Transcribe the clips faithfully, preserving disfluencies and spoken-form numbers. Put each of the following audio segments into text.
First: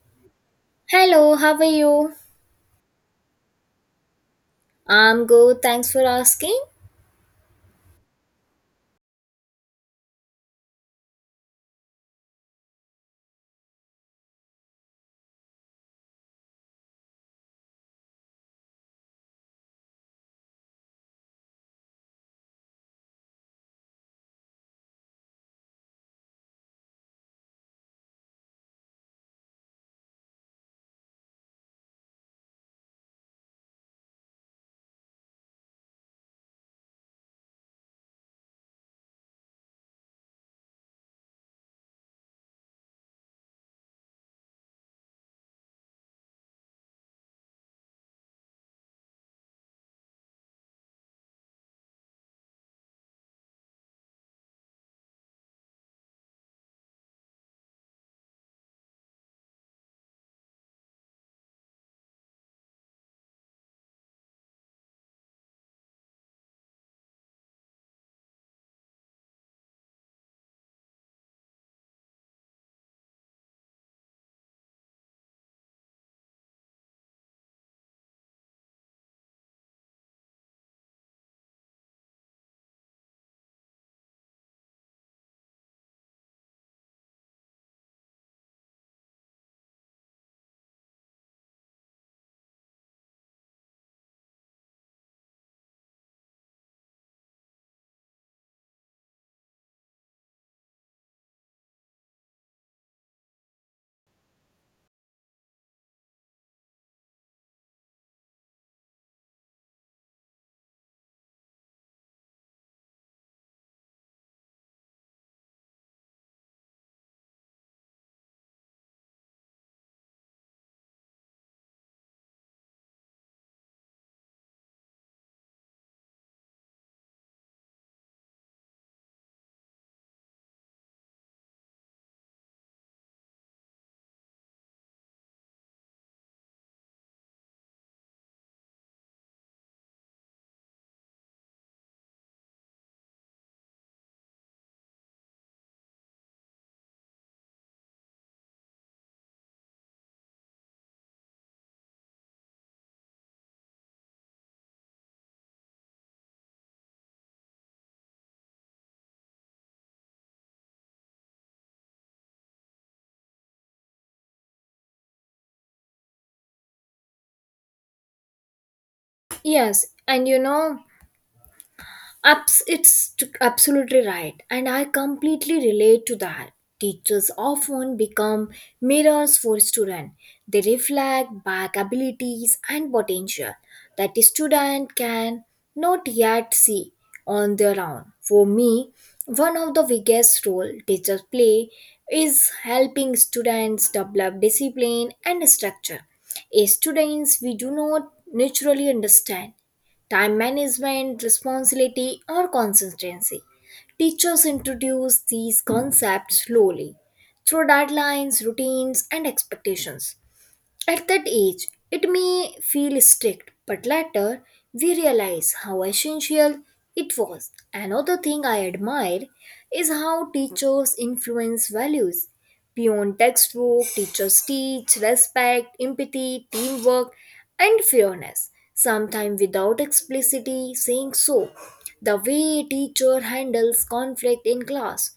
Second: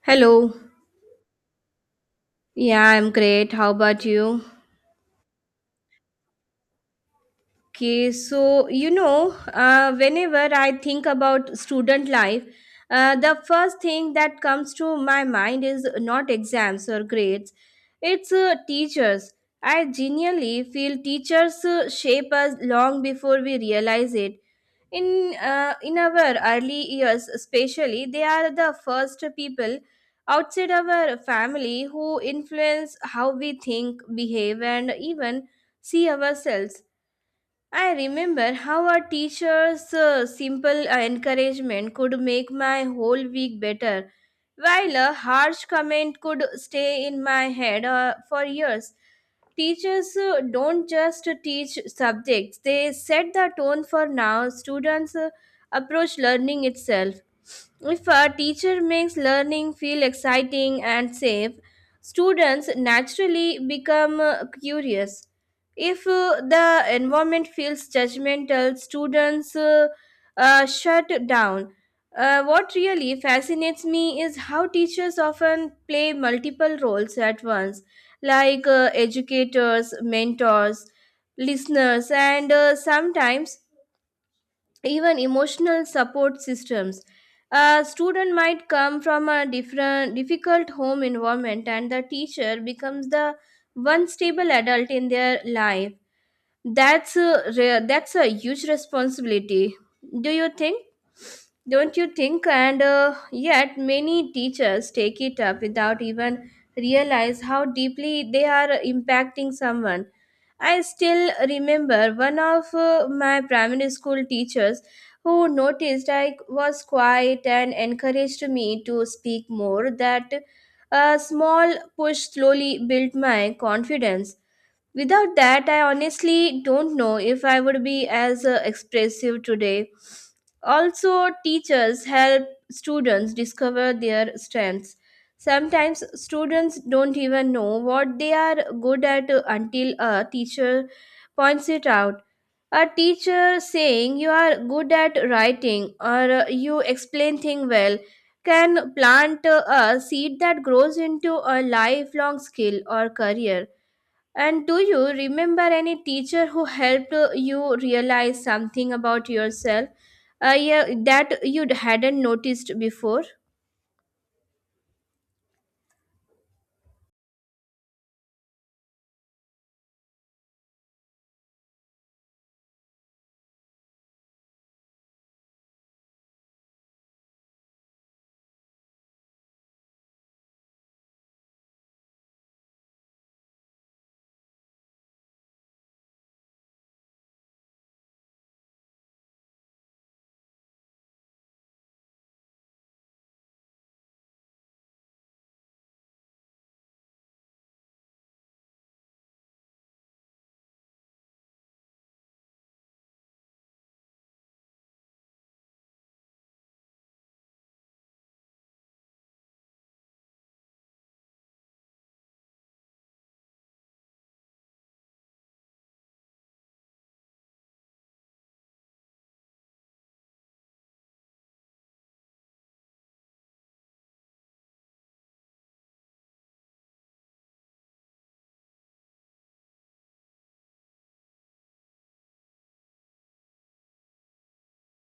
Hello. Hello, how are you? Yeah, I'm great. How about you? I'm good, thanks for asking. Okay, so you know, uh, whenever I think about student life, uh, the first thing that comes to my mind is not exams or grades, it's uh, teachers. I genuinely feel teachers uh, shape us long before we realize it. In uh, in our early years, especially, they are the first people outside our family who influence how we think, behave, and even see ourselves. I remember how our teacher's uh, simple uh, encouragement could make my whole week better, while a harsh comment could stay in my head uh, for years. Teachers uh, don't just teach subjects, they set the tone for now students uh, approach learning itself. If a teacher makes learning feel exciting and safe, students naturally become uh, curious. If uh, the environment feels judgmental, students uh, uh, shut down. Uh, what really fascinates me is how teachers often play multiple roles at once, like uh, educators, mentors, listeners, and uh, sometimes even emotional support systems. A student might come from a different, difficult home environment, and the teacher becomes the one stable adult in their life. That's a, re- that's a huge responsibility. Do you think? Don't you think? And uh, yet, many teachers take it up without even realize how deeply they are impacting someone. I still remember one of uh, my primary school teachers who noticed I was quiet and encouraged me to speak more. That a small push slowly built my confidence. Without that, I honestly don't know if I would be as uh, expressive today. Also, teachers help students discover their strengths. Sometimes students don't even know what they are good at until a teacher points it out. A teacher saying you are good at writing or uh, you explain things well can plant uh, a seed that grows into a lifelong skill or career. And do you remember any teacher who helped uh, you realize something about yourself uh, yeah, that you hadn't noticed before? Yes, and you know, Abs- it's t- absolutely right, and I completely relate to that. Teachers often become mirrors for students. They reflect back abilities and potential that the student can not yet see on their own. For me, one of the biggest role teachers play is helping students develop discipline and structure. As students, we do not naturally understand time management, responsibility, or consistency. Teachers introduce these concepts slowly through deadlines, routines, and expectations. At that age, it may feel strict, but later we realize how essential it was. Another thing I admire is how teachers influence values. Beyond textbook, teachers teach respect, empathy, teamwork, and fairness, sometimes without explicitly saying so. The way a teacher handles conflict in class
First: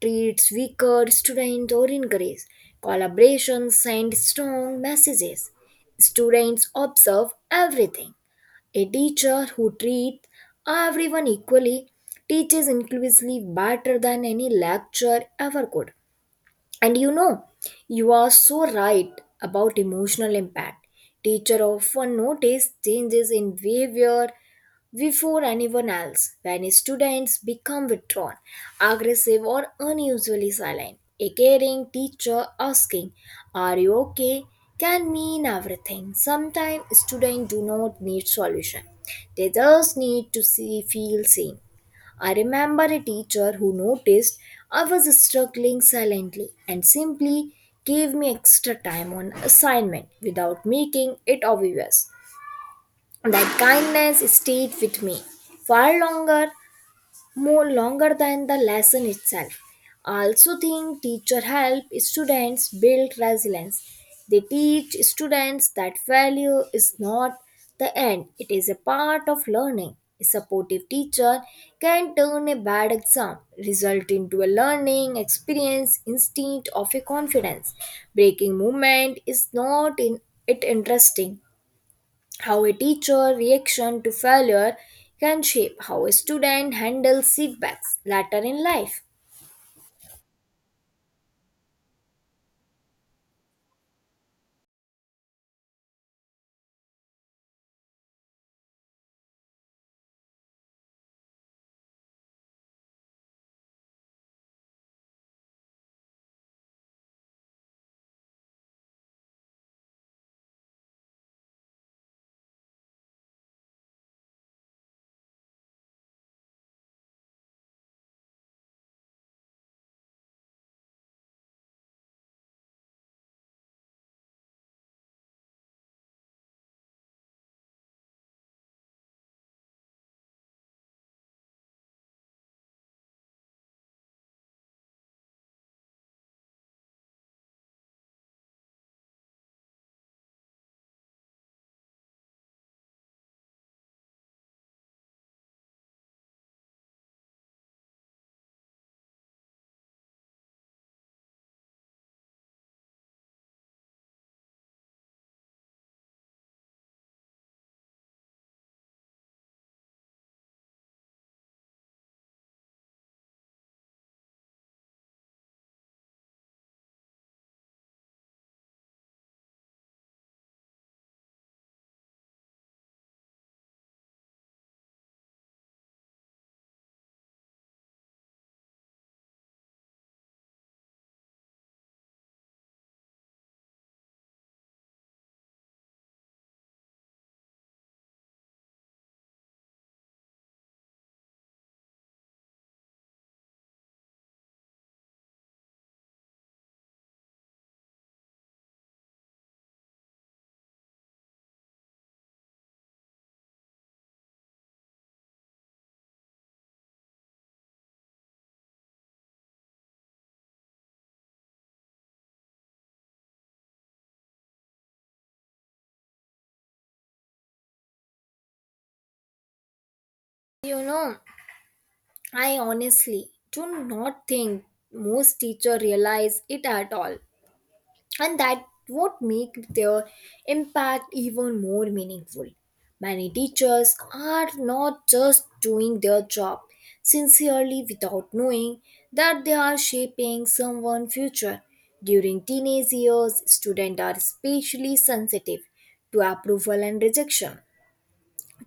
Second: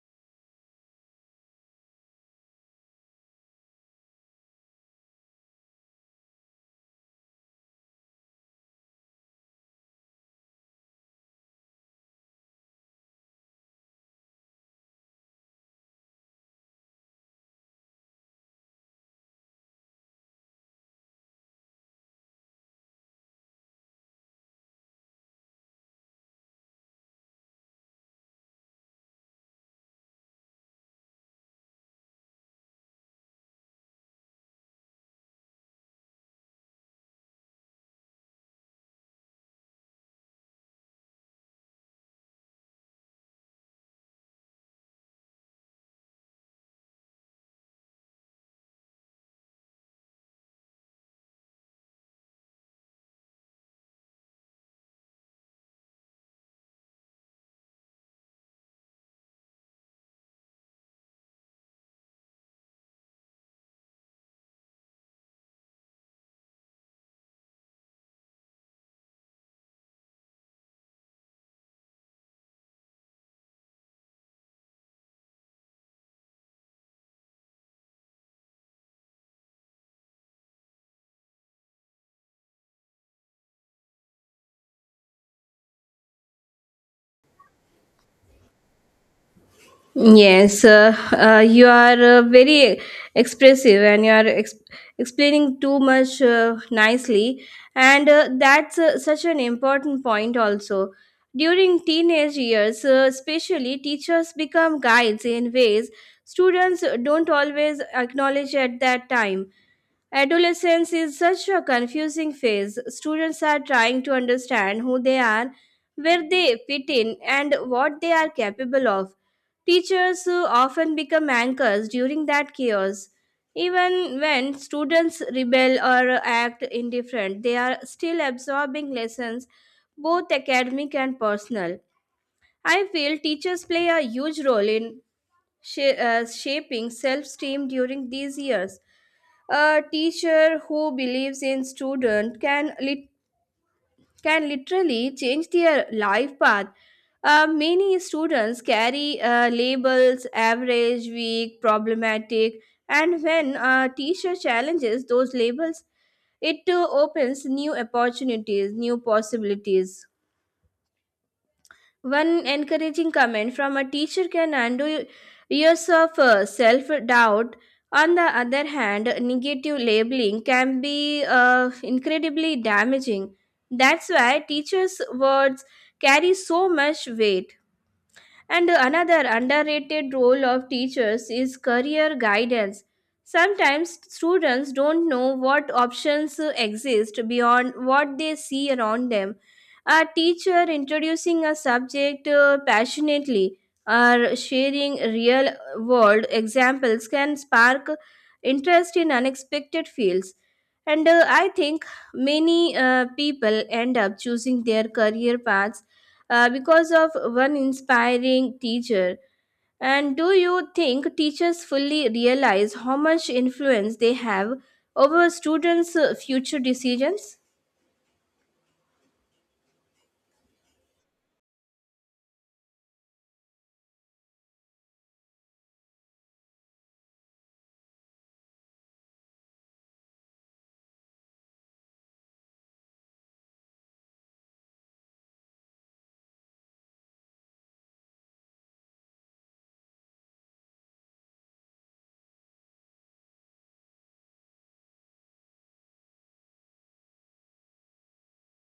treats weaker students or encourage collaboration, send strong messages. Students observe everything. A teacher who treats everyone equally teaches inclusively better than any lecture ever could. And you know, you are so right about emotional impact. Teacher often notice changes in behavior before anyone else when students become withdrawn, aggressive, or unusually silent. A caring teacher asking, "Are you okay?" can mean everything. Sometimes students do not need solution. They just need to see feel seen. I remember a teacher who noticed I was struggling silently and simply gave me extra time on assignment without making it obvious. That kindness stayed with me far longer more longer than the lesson itself. I also think teacher help students build resilience. They teach students that failure is not the end, it is a part of learning. A supportive teacher can turn a bad exam result into a learning experience instead of a confidence. Breaking movement is not in it interesting how a teacher reaction to failure can shape how a student handles setbacks later in life. Yes, uh, uh, you are uh, very expressive and you are ex- explaining too much uh, nicely, and uh, that's uh, such an important point also. During teenage years, uh, especially, teachers become guides in ways students don't always acknowledge at that time. Adolescence is such a confusing phase. Students are trying to understand who they are, where they fit in, and what they are capable of. Teachers uh, often become anchors during that chaos. Even when students rebel or act indifferent, they are still absorbing lessons, both academic and personal. I feel teachers play a huge role in sha- uh, shaping self esteem during these years. A teacher who believes in student can lit- can literally change their life path. Uh, many students carry uh, labels average, weak, problematic, and when a teacher challenges those labels, it uh, opens new opportunities, new possibilities. One encouraging comment from a teacher can undo years of uh, self doubt. On the other hand, negative labeling can be uh, incredibly damaging. That's why teachers' words carry so much weight. And another underrated role of teachers is career guidance. Sometimes students don't know what options exist beyond what they see around them. A teacher introducing a subject uh, passionately or sharing real world examples can spark interest in unexpected fields. And uh, I think many uh, people end up choosing their career paths uh, because of one inspiring teacher. And do you think teachers fully realize how much influence they have over students' uh, future decisions? You know, I honestly do not think most teachers realize it at all, and that would make their impact even more meaningful. Many teachers are not just doing their job sincerely without knowing that they are shaping someone's future. During teenage years, students are especially sensitive to approval and rejection.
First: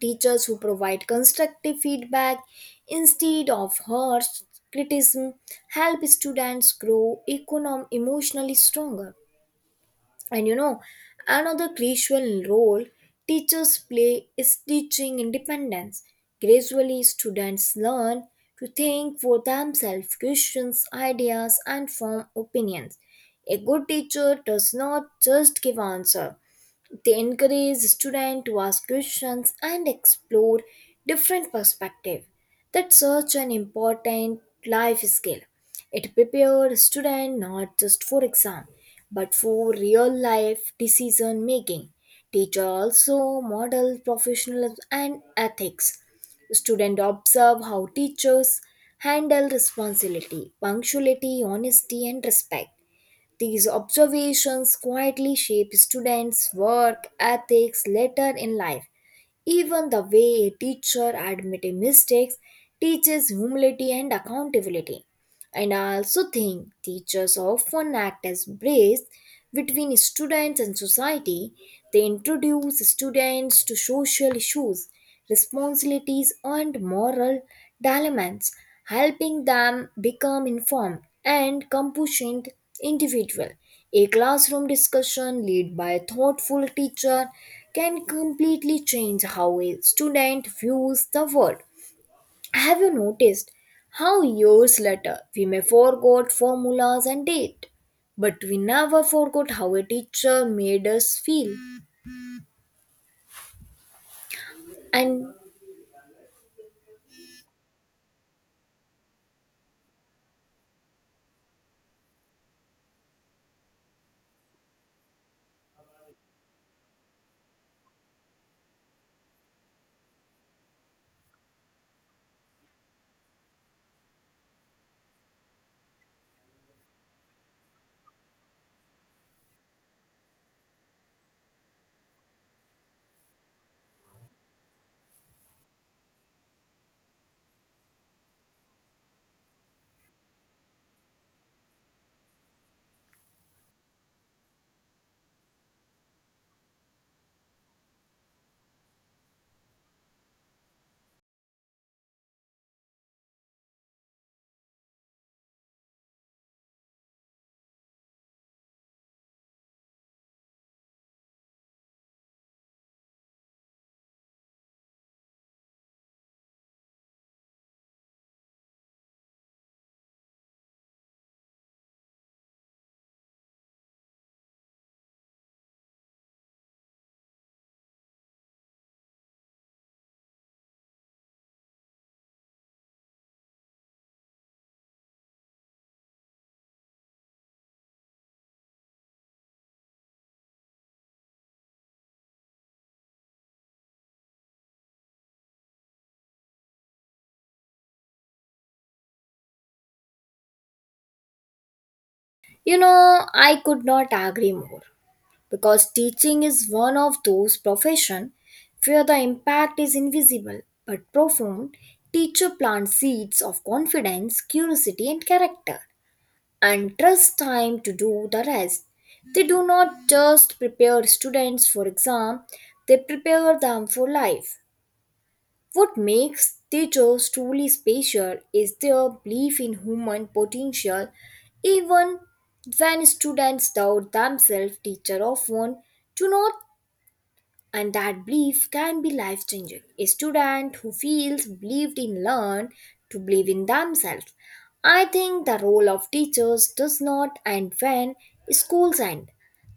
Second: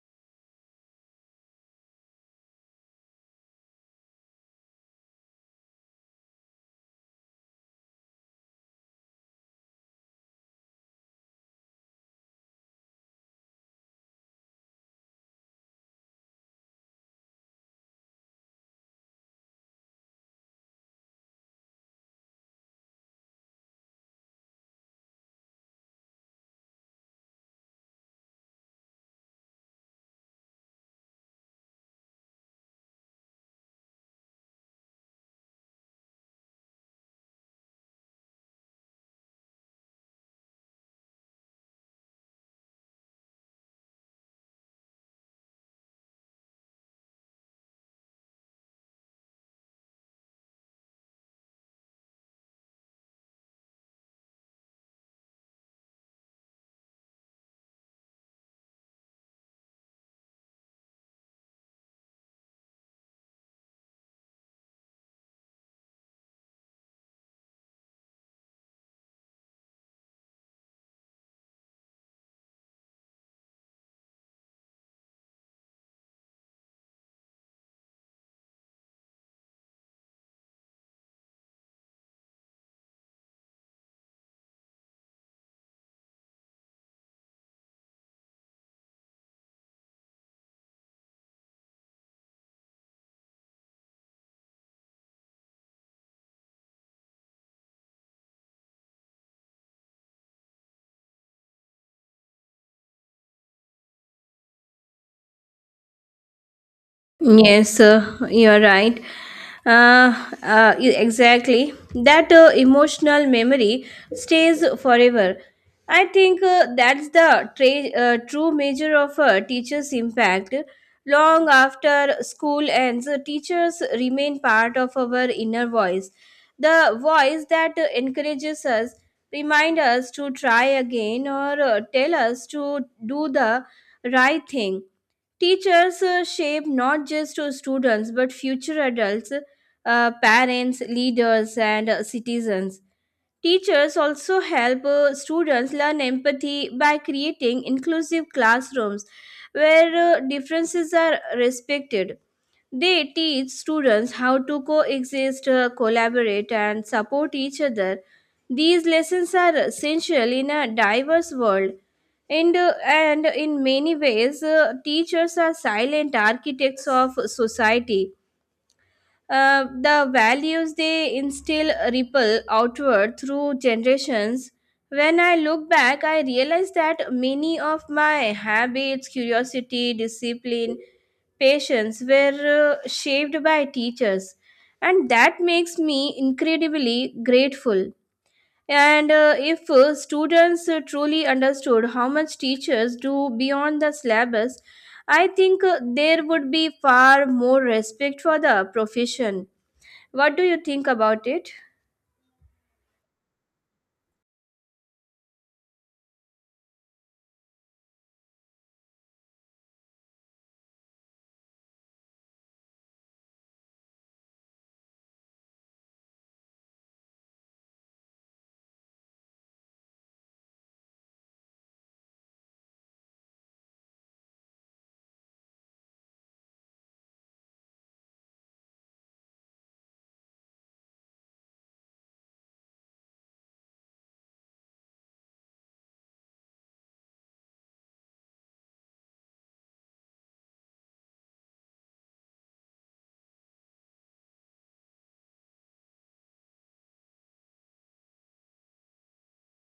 Teachers who provide constructive feedback instead of harsh criticism help students grow econom- emotionally stronger. And you know, another crucial role teachers play is teaching independence. Gradually, students learn to think for themselves, question ideas, and form opinions. A good teacher does not just give answers, they encourage students to ask questions and explore different perspectives. That's such an important life skill. It prepares students not just for exam, but for real life decision making. Teacher also model professionalism and ethics. Student observe how teachers handle responsibility, punctuality, honesty, and respect. These observations quietly shape students' work ethics later in life. Even the way a teacher admits mistakes teaches humility and accountability. And I also think teachers often act as bridges between students and society. They introduce students to social issues, responsibilities, and moral dilemmas, helping them become informed and compassionate individual. A classroom discussion led by a thoughtful teacher can completely change how a student views the world. Have you noticed how years later we may forgot formulas and date, but we never forgot how a teacher made us feel? And Yes, uh, you're right. Uh, uh, e- exactly. That uh, emotional memory stays forever. I think uh, that's the tra- uh, true measure of a teacher's impact. Long after school ends, uh, teachers remain part of our inner voice, the voice that uh, encourages us, remind us to try again, or uh, tell us to do the right thing. Teachers uh, shape not just uh, students but future adults, uh, parents, leaders, and uh, citizens. Teachers also help uh, students learn empathy by creating inclusive classrooms where uh, differences are respected. They teach students how to coexist, uh, collaborate, and support each other. These lessons are essential in a diverse world. And, uh, and in many ways, uh, teachers are silent architects of society. Uh, the values they instill ripple outward through generations. When I look back, I realize that many of my habits, curiosity, discipline, patients were uh, shaped by teachers, and that makes me incredibly grateful. And uh, if uh, students uh, truly understood how much teachers do beyond the syllabus, I think uh, there would be far more respect for the profession. What do you think about it? you know, I could not agree more because teaching is one of those profession where the impact is invisible but profound. Teacher plants seeds of confidence, curiosity, and character and trust time to do the rest. They do not just prepare students for exam, they prepare them for life. What makes teachers truly special is their belief in human potential. Even when students doubt themselves, teachers often do not and that belief can be life changing. A student who feels believed in learn to believe in themselves. I think the role of teachers does not end when schools end.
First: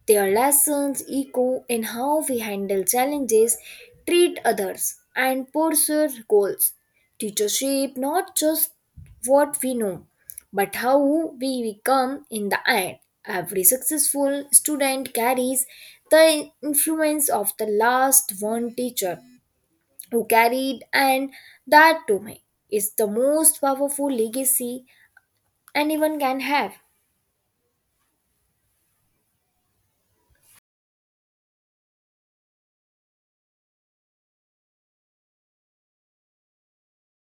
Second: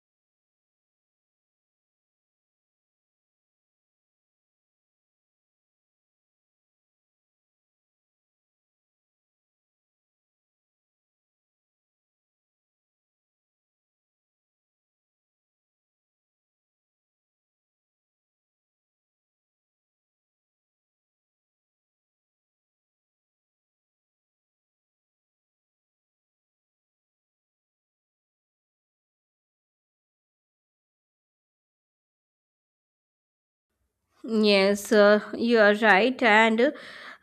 Their lessons echo in how we handle challenges, treat others, and pursue goals. Teachers shape not just what we know, but how we become in the end. Every successful student carries the influence of the last one teacher who carried, and that to me is the most powerful legacy anyone can have. Yes, uh, you are right. And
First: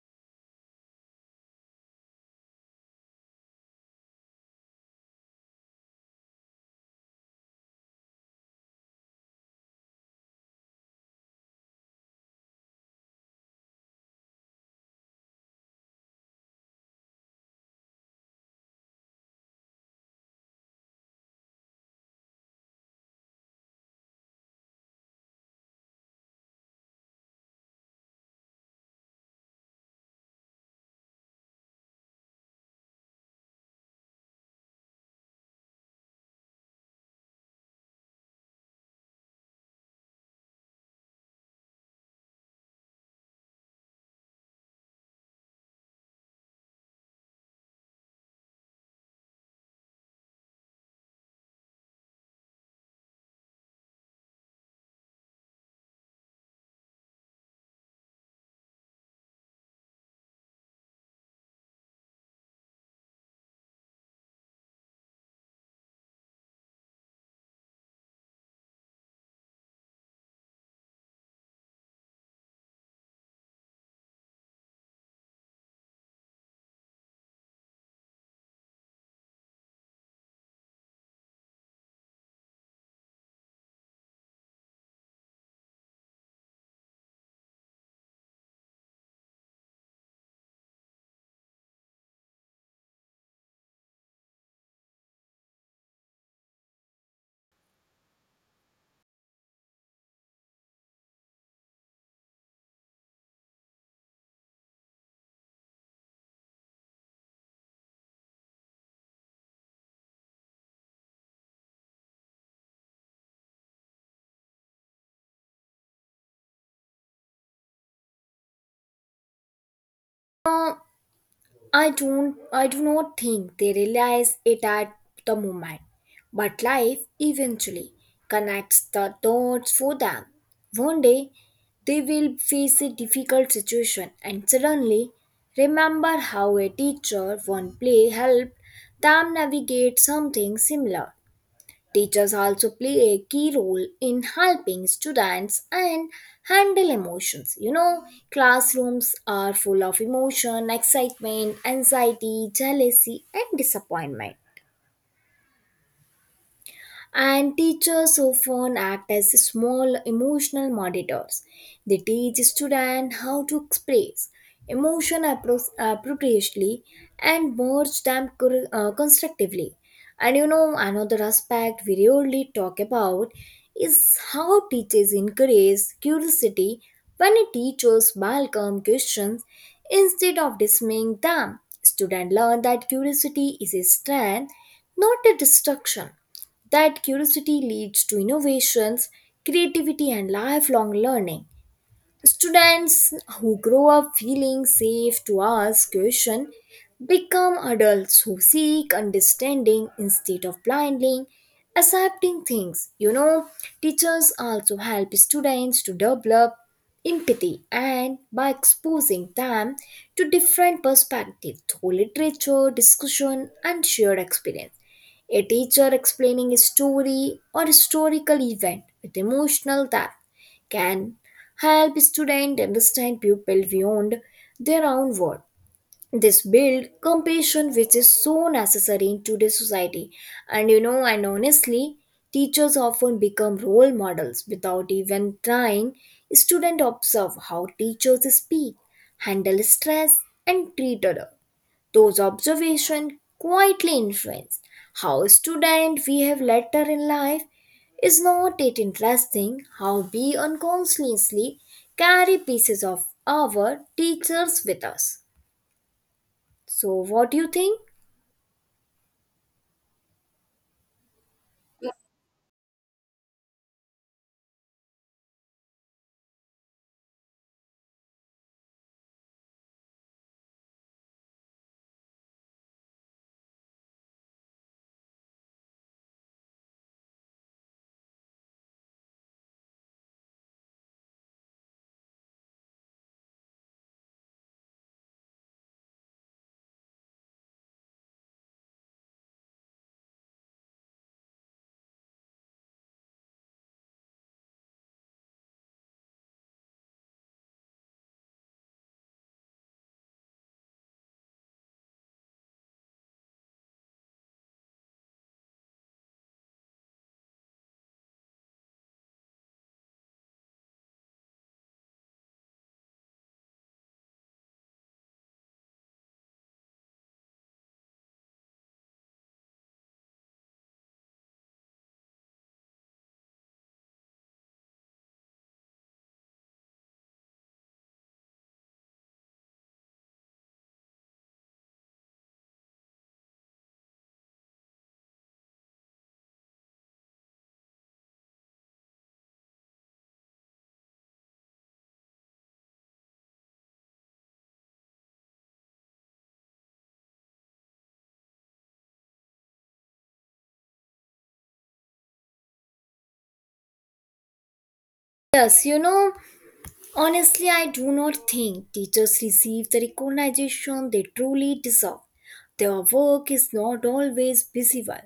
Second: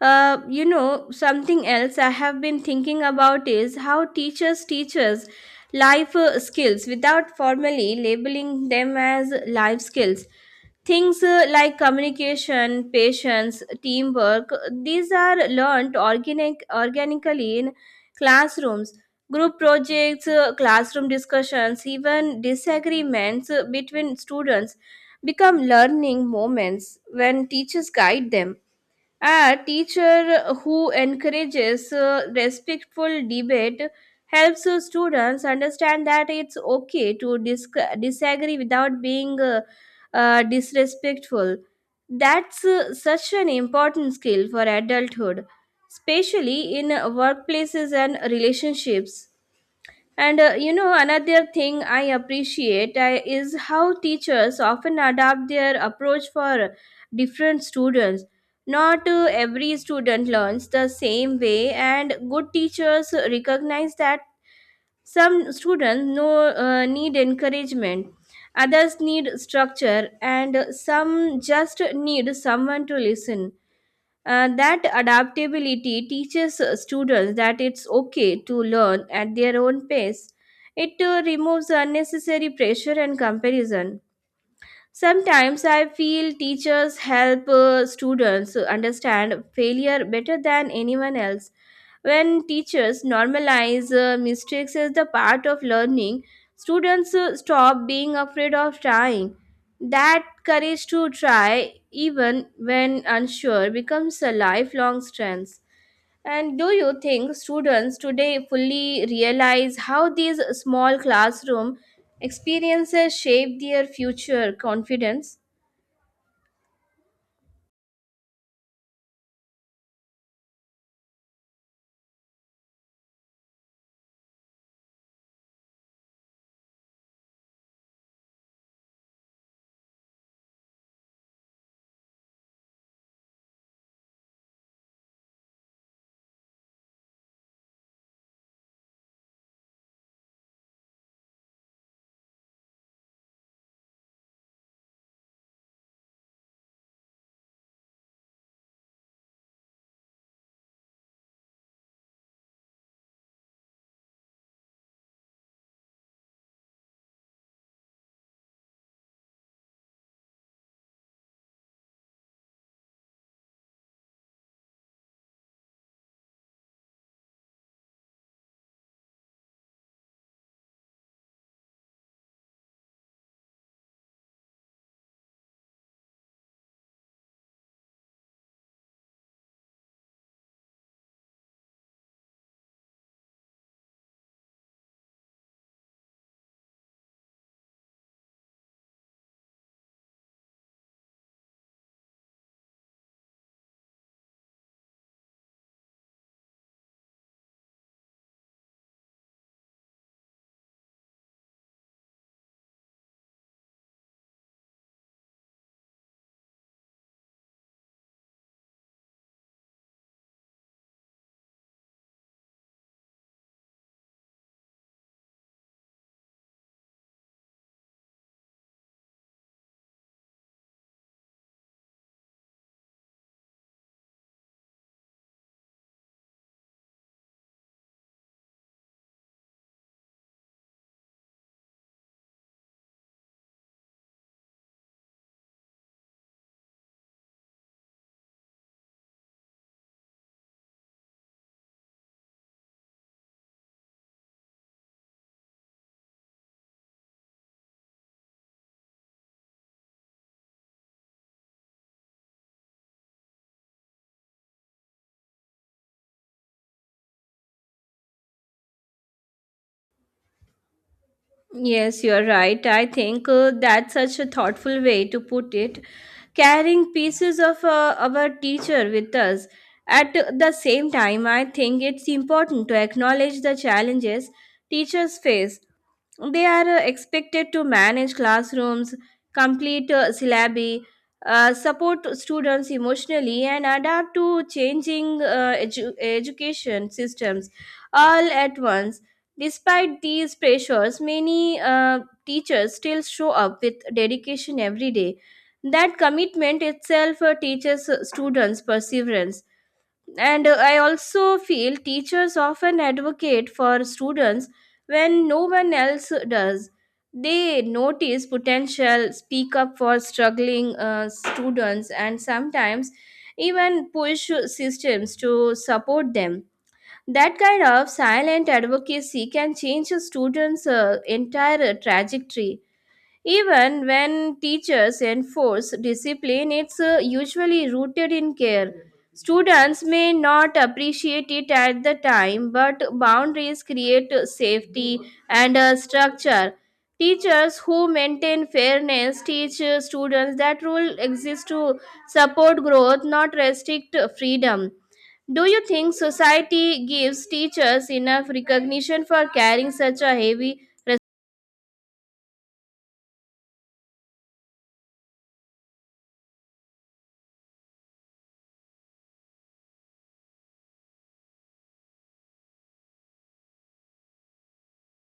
uh, you know, something else I have been thinking about is how teachers teach us life uh, skills without formally labeling them as life skills. Things uh, like communication, patience, teamwork, these are learned organic, organically in classrooms. Group projects, uh, classroom discussions, even disagreements uh, between students become learning moments when teachers guide them. A teacher who encourages uh, respectful debate helps uh, students understand that it's okay to dis- disagree without being uh, uh, disrespectful. That's uh, such an important skill for adulthood, especially in uh, workplaces and relationships. And uh, you know, another thing I appreciate uh, is how teachers often adapt their approach for different students. Not uh, every student learns the same way, and good teachers recognize that some students no, uh, need encouragement, others need structure, and some just need someone to listen. Uh, that adaptability teaches uh, students that it's okay to learn at their own pace. It uh, removes unnecessary pressure and comparison. Sometimes I feel teachers help uh, students understand failure better than anyone else. When teachers normalize uh, mistakes as the part of learning, students uh, stop being afraid of trying. That courage to try, even when unsure, becomes a lifelong strength. And do you think students today fully realize how these small classroom experiences shape their future confidence? Uh, I don't I do not think they realize it at the moment, but life eventually connects the dots for them. One day they will face a difficult situation and suddenly remember how a teacher one play helped them navigate something similar. Teachers also play a key role in helping students and handle emotions. You know, classrooms are full of emotion, excitement, anxiety, jealousy, and disappointment. And teachers often act as small emotional monitors. They teach students how to express emotion appro- appropriately and merge them cor- uh, constructively. And you know, another aspect we rarely talk about is how teachers encourage curiosity when a teachers welcome questions instead of dismissing them. Students learn that curiosity is a strength, not a destruction. That curiosity leads to innovations, creativity, and lifelong learning. Students who grow up feeling safe to ask questions become adults who seek understanding instead of blindly accepting things. You know, teachers also help students to develop empathy and by exposing them to different perspectives through literature, discussion, and shared experience. A teacher explaining a story or historical event with emotional depth can help students understand people beyond their own world. This build compassion which is so necessary in today's society. And you know, and honestly, teachers often become role models without even trying. Students observe how teachers speak, handle stress, and treat others. Those observations quietly influence how student we have later in life. Is not it interesting how we unconsciously carry pieces of our teachers with us? So, what do you think? Yes, you're right. I think uh, that's such a thoughtful way to put it. Carrying pieces of uh, our teacher with us. At the same time, I think it's important to acknowledge the challenges teachers face. They are uh, expected to manage classrooms, complete uh, syllabi, uh, support students emotionally, and adapt to changing uh, edu- education systems all at once. Despite these pressures, many uh, teachers still show up with dedication every day. That commitment itself uh, teaches uh, students perseverance. And uh, I also feel teachers often advocate for students when no one else does. They notice potential, speak up for struggling uh, students, and sometimes even push systems to support them. That kind of silent advocacy can change a student's uh, entire trajectory. Even when teachers enforce discipline, it's uh, usually rooted in care. Students may not appreciate it at the time, but boundaries create safety and a structure. Teachers who maintain fairness teach uh, students that rule exists to support growth, not restrict freedom. Do you think society gives teachers enough recognition for carrying such a heavy? Yes, you know, honestly, I do not think teachers receive the recognition they truly deserve. Their work is not always visible,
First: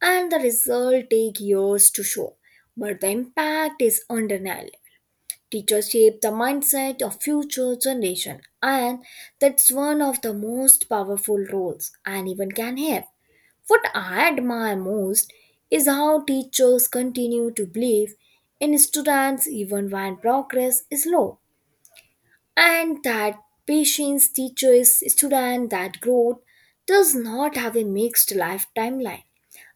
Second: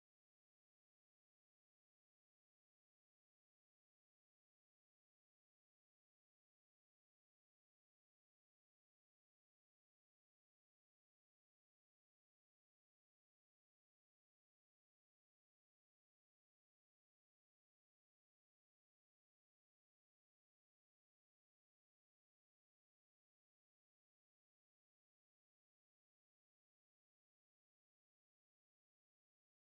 and the result take years to show, but the impact is undeniable. Teachers shape the mindset of future generation and that's one of the most powerful roles anyone can have. What I admire most is how teachers continue to believe in students even when progress is slow and that patience teachers, students that growth does not have a mixed life timeline.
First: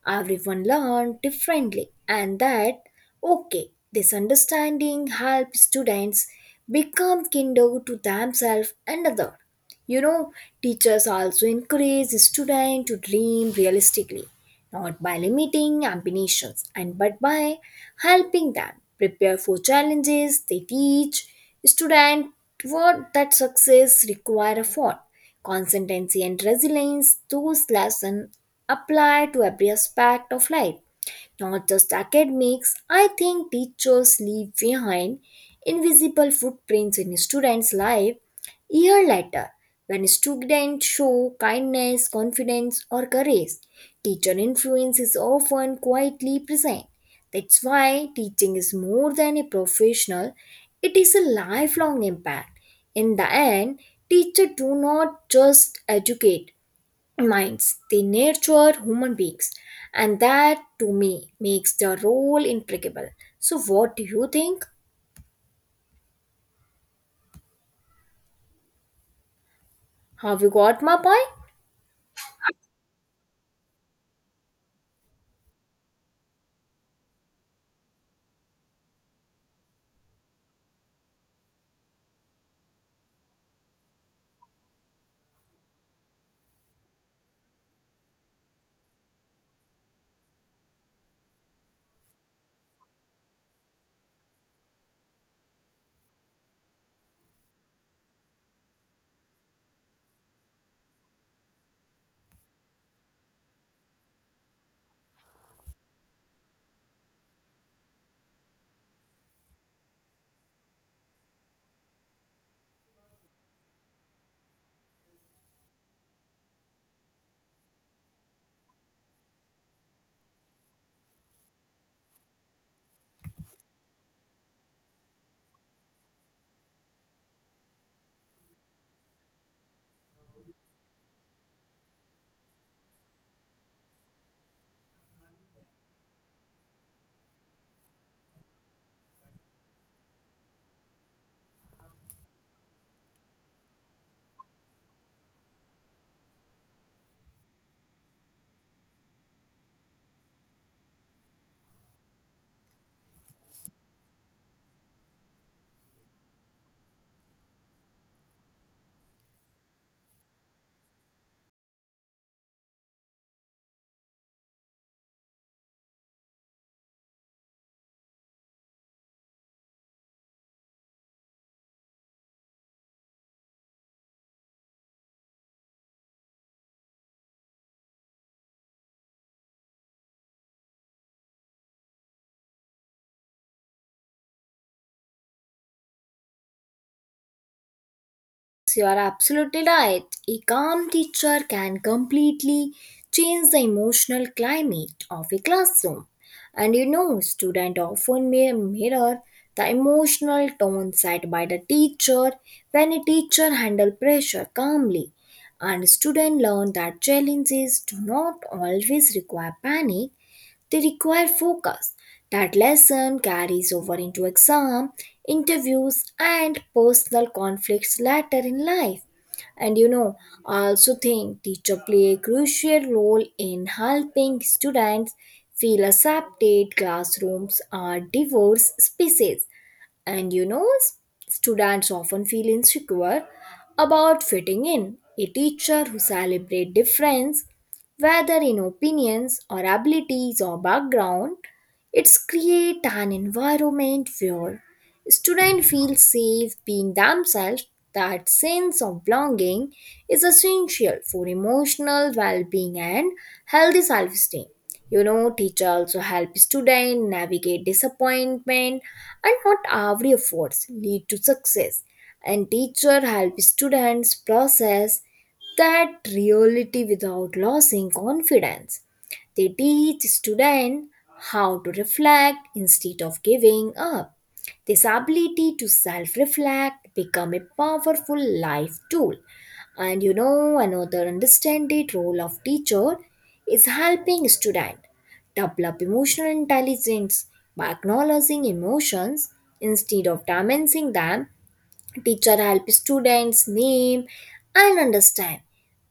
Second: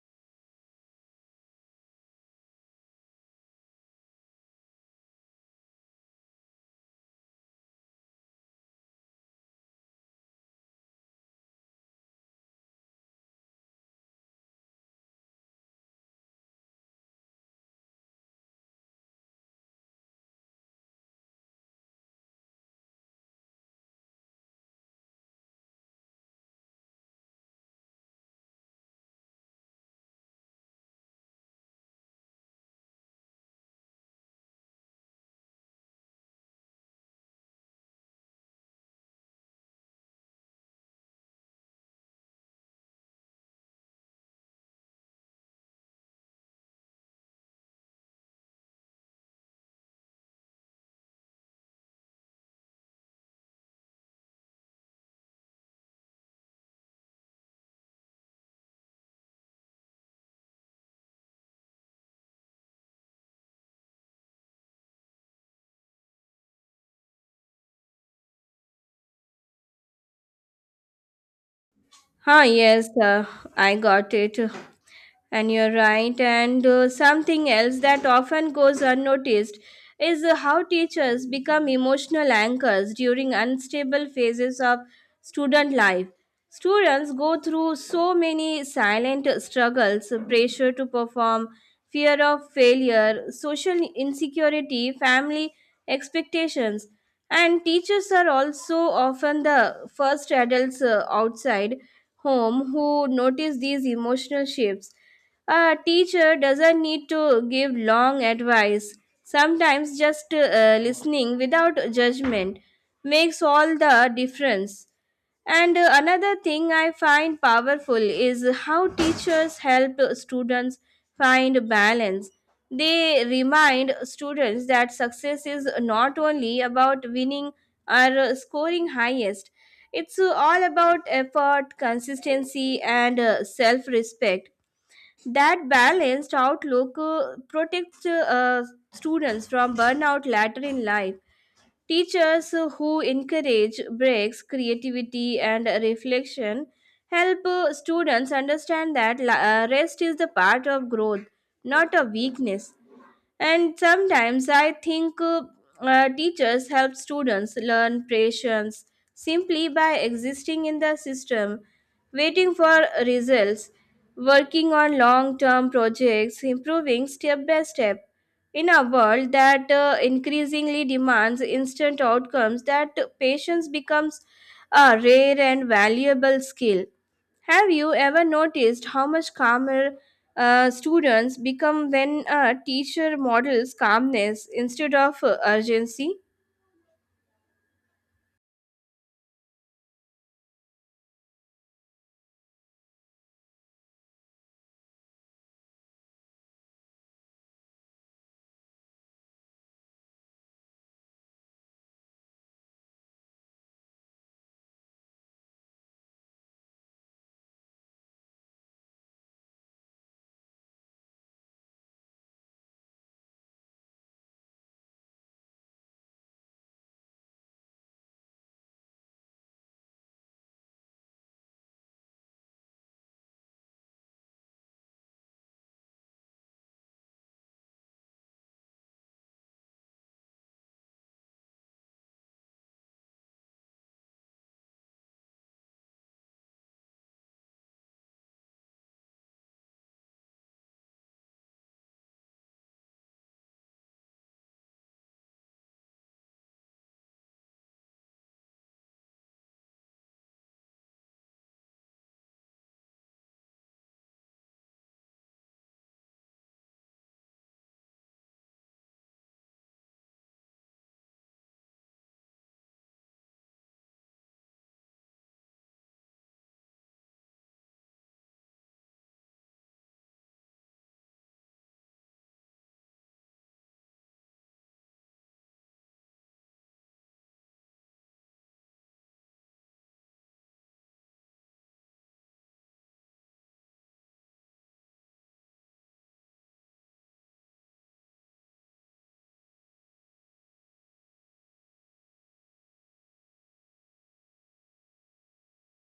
Everyone learns differently, and that okay, this understanding helps students become kinder to themselves and other. You know, teachers also encourage students to dream realistically not by limiting ambitions and but by helping them prepare for challenges they teach students what that success require effort, consistency and resilience. Those lessons apply to every aspect of life, not just academics. I think teachers leave behind invisible footprints in students' life year later. When students show kindness, confidence, or courage, teacher influence is often quietly present. That's why teaching is more than a professional, it is a lifelong impact. In the end, teachers do not just educate, minds. They nurture human beings, and that to me makes the role impeccable. So, what do you think? Have you got my point? Huh? Yes, uh, I got it. And you're right. And uh, something else that often goes unnoticed is uh, how teachers become emotional anchors during unstable phases of student life. Students go through so many silent struggles pressure to perform, fear of failure, social insecurity, family expectations. And teachers are also often the first adults uh, outside home who notice these emotional shifts. A teacher doesn't need to give long advice. Sometimes just uh, listening without judgment makes all the difference. And uh, another thing I find powerful is how teachers help students find balance. They remind students that success is not only about winning or uh, scoring highest, it's uh, all about effort, consistency, and self respect. That balanced outlook uh, protects uh, students from burnout later in life. Teachers who encourage breaks, creativity, and reflection help uh, students understand that la- uh, rest is the part of growth, not a weakness. And sometimes I think uh, uh, teachers help students learn patience simply by existing in the system, waiting for results, working on long term projects, improving step by step. In a world that uh, increasingly demands instant outcomes, that patience becomes a rare and valuable skill. Have you ever noticed how much calmer uh, students become when a teacher models calmness instead of uh, urgency? You are absolutely right. A calm teacher can completely change the emotional climate of a classroom. And you know, students often may mirror the emotional tone set by the teacher when a teacher handles pressure calmly. And students learn that challenges do not always require panic, they require focus. That lesson carries over into exam, interviews, and personal conflicts later in life. And you know, I also think teacher play a crucial role in helping students feel accepted. Classrooms are diverse spaces and you know, s- students often feel insecure about fitting in. A teacher who celebrates difference, whether in opinions or abilities or background, it's create an environment where students feel safe being themselves. That sense of belonging is essential for emotional well-being and healthy self-esteem. You know, teacher also help student navigate disappointment and not every efforts lead to success. And teacher help students process that reality without losing confidence. They teach students how to reflect instead of giving up. This ability to self reflect become a powerful life tool. And you know, another understanding role of teacher is helping student develop emotional intelligence by acknowledging emotions instead of dismissing them, teacher help students name and understand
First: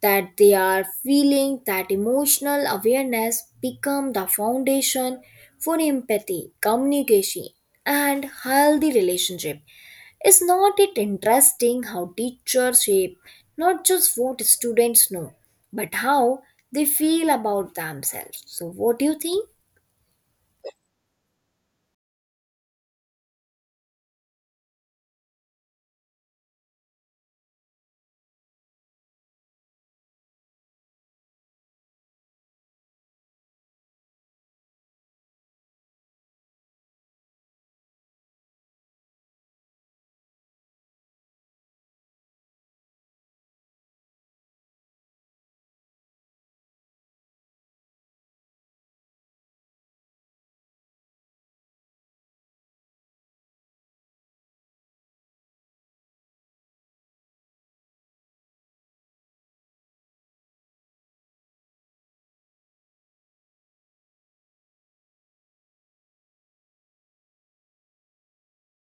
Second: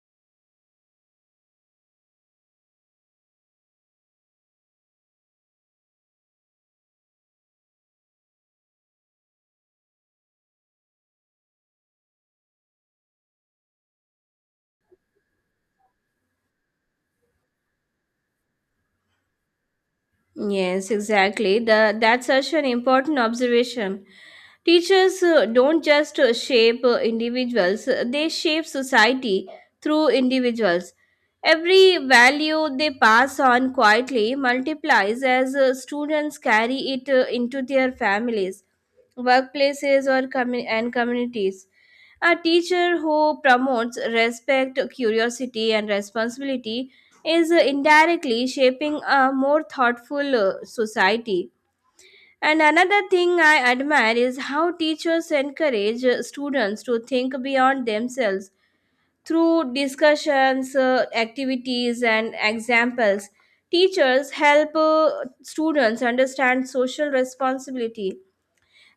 that they are feeling. That emotional awareness become the foundation for empathy, communication, and healthy relationship. Is not it interesting how teachers shape not just what students know but how they feel about themselves? So what do you think? Yes, exactly. The, that's such an important observation. Teachers uh, don't just uh, shape uh, individuals, uh, they shape society through individuals. Every value they pass on quietly multiplies as uh, students carry it uh, into their families, workplaces, or commu- and communities. A teacher who promotes respect, curiosity, and responsibility is uh, indirectly shaping a more thoughtful uh, society. And another thing I admire is how teachers encourage uh, students to think beyond themselves through discussions, uh, activities, and examples. Teachers help uh, students understand social responsibility.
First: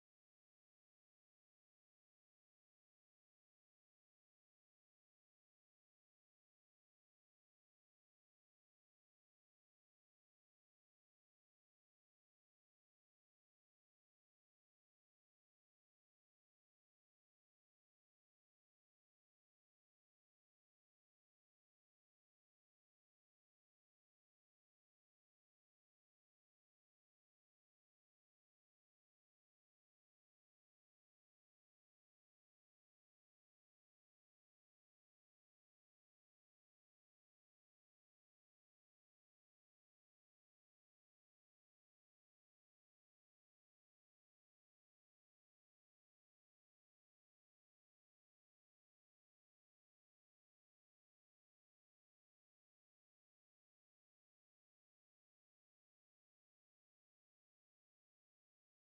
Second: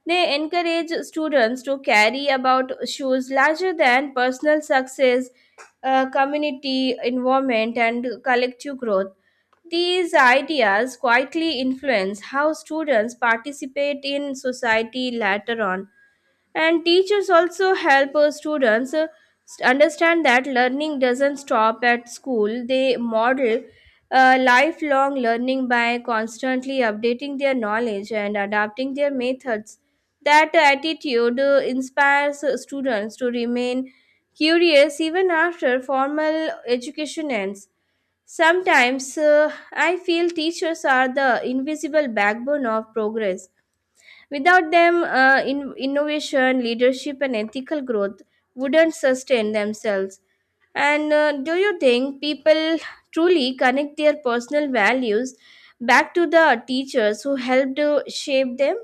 They encourage students to carry about issues larger than personal success, uh, community involvement, and collective growth. These ideas quietly influence how students participate in society later on. And teachers also help uh, students uh, st- understand that learning doesn't stop at school. They model uh, lifelong learning by constantly updating their knowledge and adapting their methods. That attitude uh, inspires uh, students to remain curious even after formal education ends. Sometimes uh, I feel teachers are the invisible backbone of progress. Without them, uh, in- innovation, leadership, and ethical growth wouldn't sustain themselves. And uh, do you think people truly connect their personal values back to the teachers who helped uh, shape them?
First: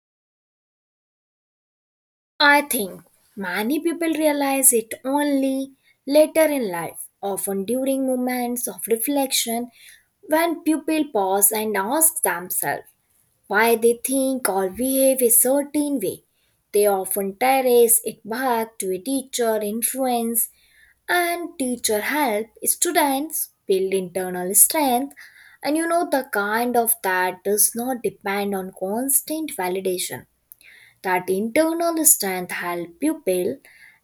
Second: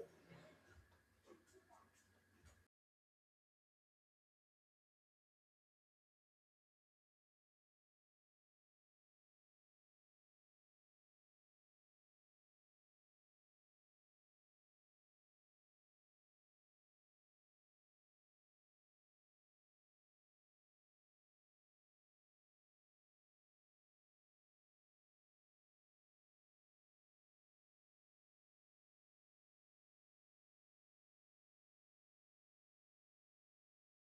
I think many people realize it only later in life, often during moments of reflection when people pause and ask themselves why they think or behave a certain way. They often trace it back to a teacher influence and teacher help students build internal strength and you know the kind of that does not depend on constant validation. That internal strength helps pupil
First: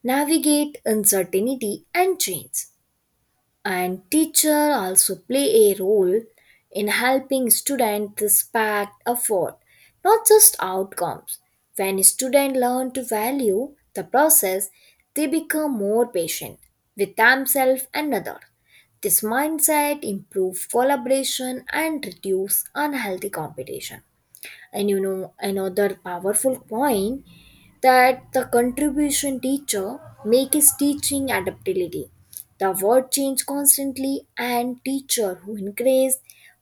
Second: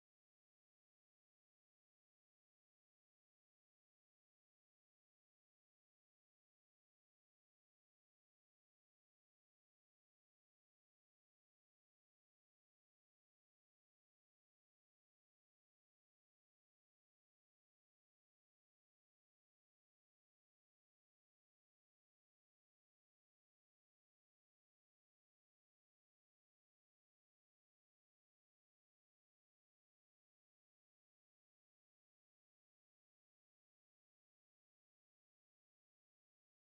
navigate uncertainty and change. And teacher also play a role in helping students respect effort, not just outcomes. When students learn to value the process, they become more patient with themselves and others. This mindset improves collaboration and reduces unhealthy competition. And you know, another powerful point that the contribution teacher make is teaching adaptability. The world change constantly and teacher who encourage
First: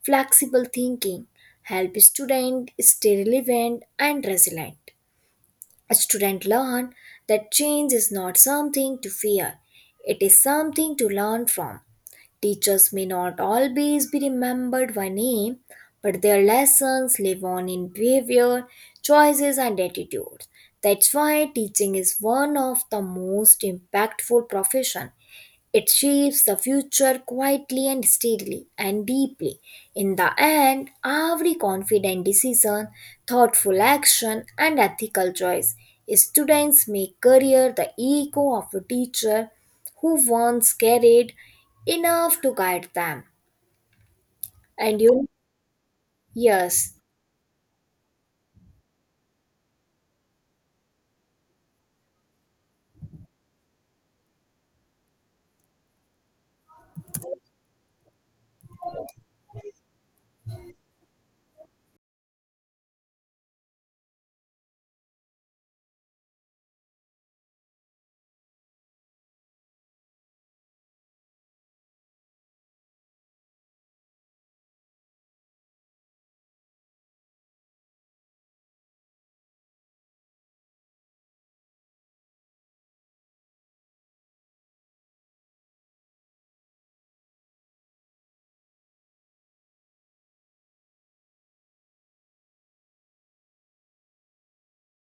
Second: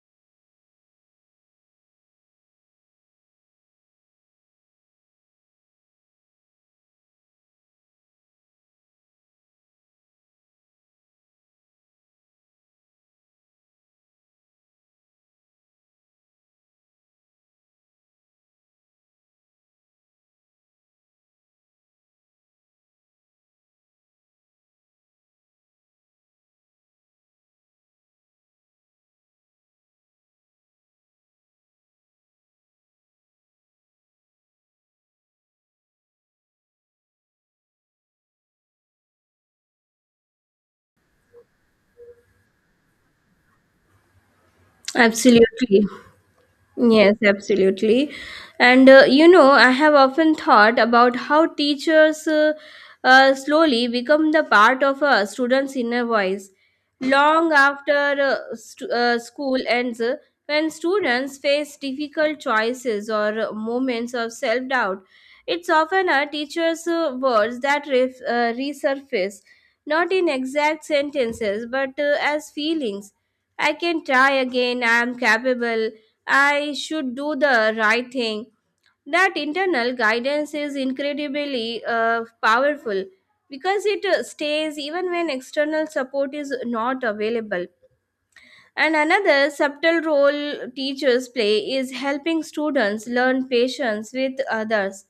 flexible thinking help student stay relevant and resilient. Students learn that change is not something to fear, it is something to learn from. Teachers may not always be remembered by name, but their lessons live on in behavior, choices, and attitudes. That's why teaching is one of the most impactful professions. It shapes the future quietly and steadily and deeply. In the end, every confident decision, thoughtful action, and ethical choice, students make career the echo of a teacher who once carried enough to guide them. And you, Absolutely. yes, Yes, absolutely. And uh, you know, I have often thought about how teachers uh, uh, slowly become the part of a student's inner voice. Long after uh, st- uh, school ends, uh, when students face difficult choices or uh, moments of self doubt, it's often a teacher's uh, words that ref- uh, resurface, not in exact sentences, but uh, as feelings. I can try again, I am capable. I should do the right thing. That internal guidance is incredibly uh, powerful because it uh, stays even when external support is not available. And another subtle role teachers play is helping students learn patience with others.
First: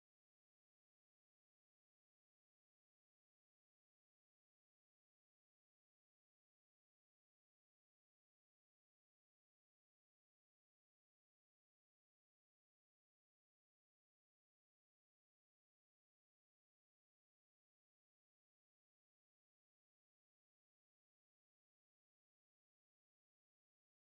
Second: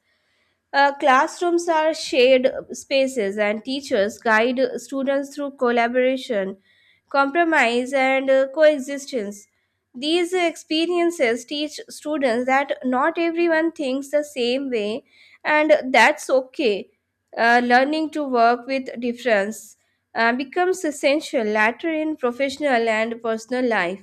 Uh, classrooms are shared spaces, and teachers guide students through collaboration, compromise, and uh, coexistence. These experiences teach students that not everyone thinks the same way, and that's okay. Uh, learning to work with difference uh, becomes essential later in professional and personal life.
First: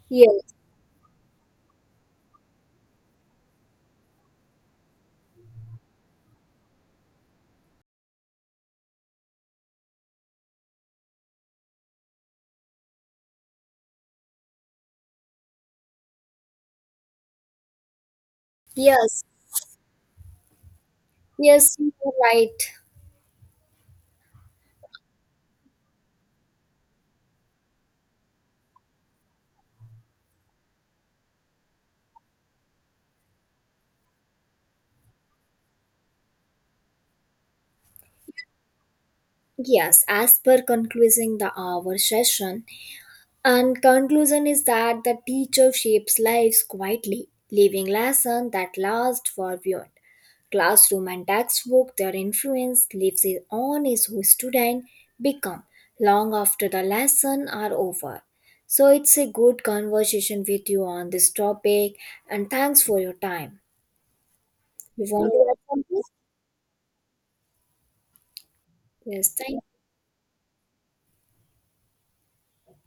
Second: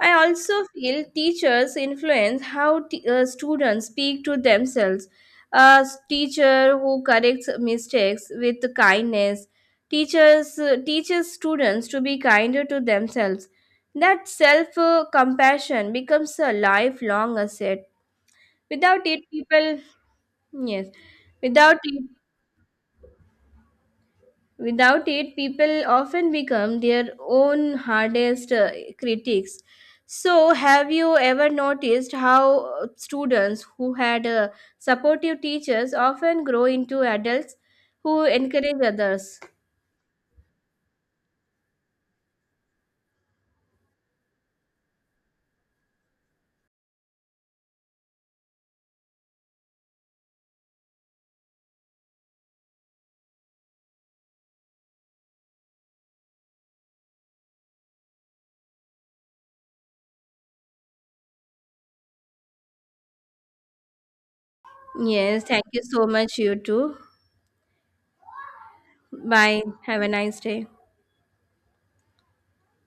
I yes, also feel teachers influence how t- uh, students speak to themselves. A s- teacher who corrects mistakes with kindness teachers uh, teaches students to be kinder to themselves. That self uh, compassion becomes a lifelong asset. Without it, yes, people yes, yes, without you it, are right. Without it, people often become their own hardest uh, critics. So, have you ever noticed how uh, students who had uh, supportive teachers often grow into adults who encourage others? Yes, as per concluding the our session, and conclusion is that the teacher shapes lives quietly, leaving lessons that last for beyond. Classroom and textbook, their influence lives on is who student become long after the lesson are over. So it's a good conversation with you on this topic and thanks for your time. You want Yes, to add thank you something? so much, you too. Yes, Bye. thank Have a nice day.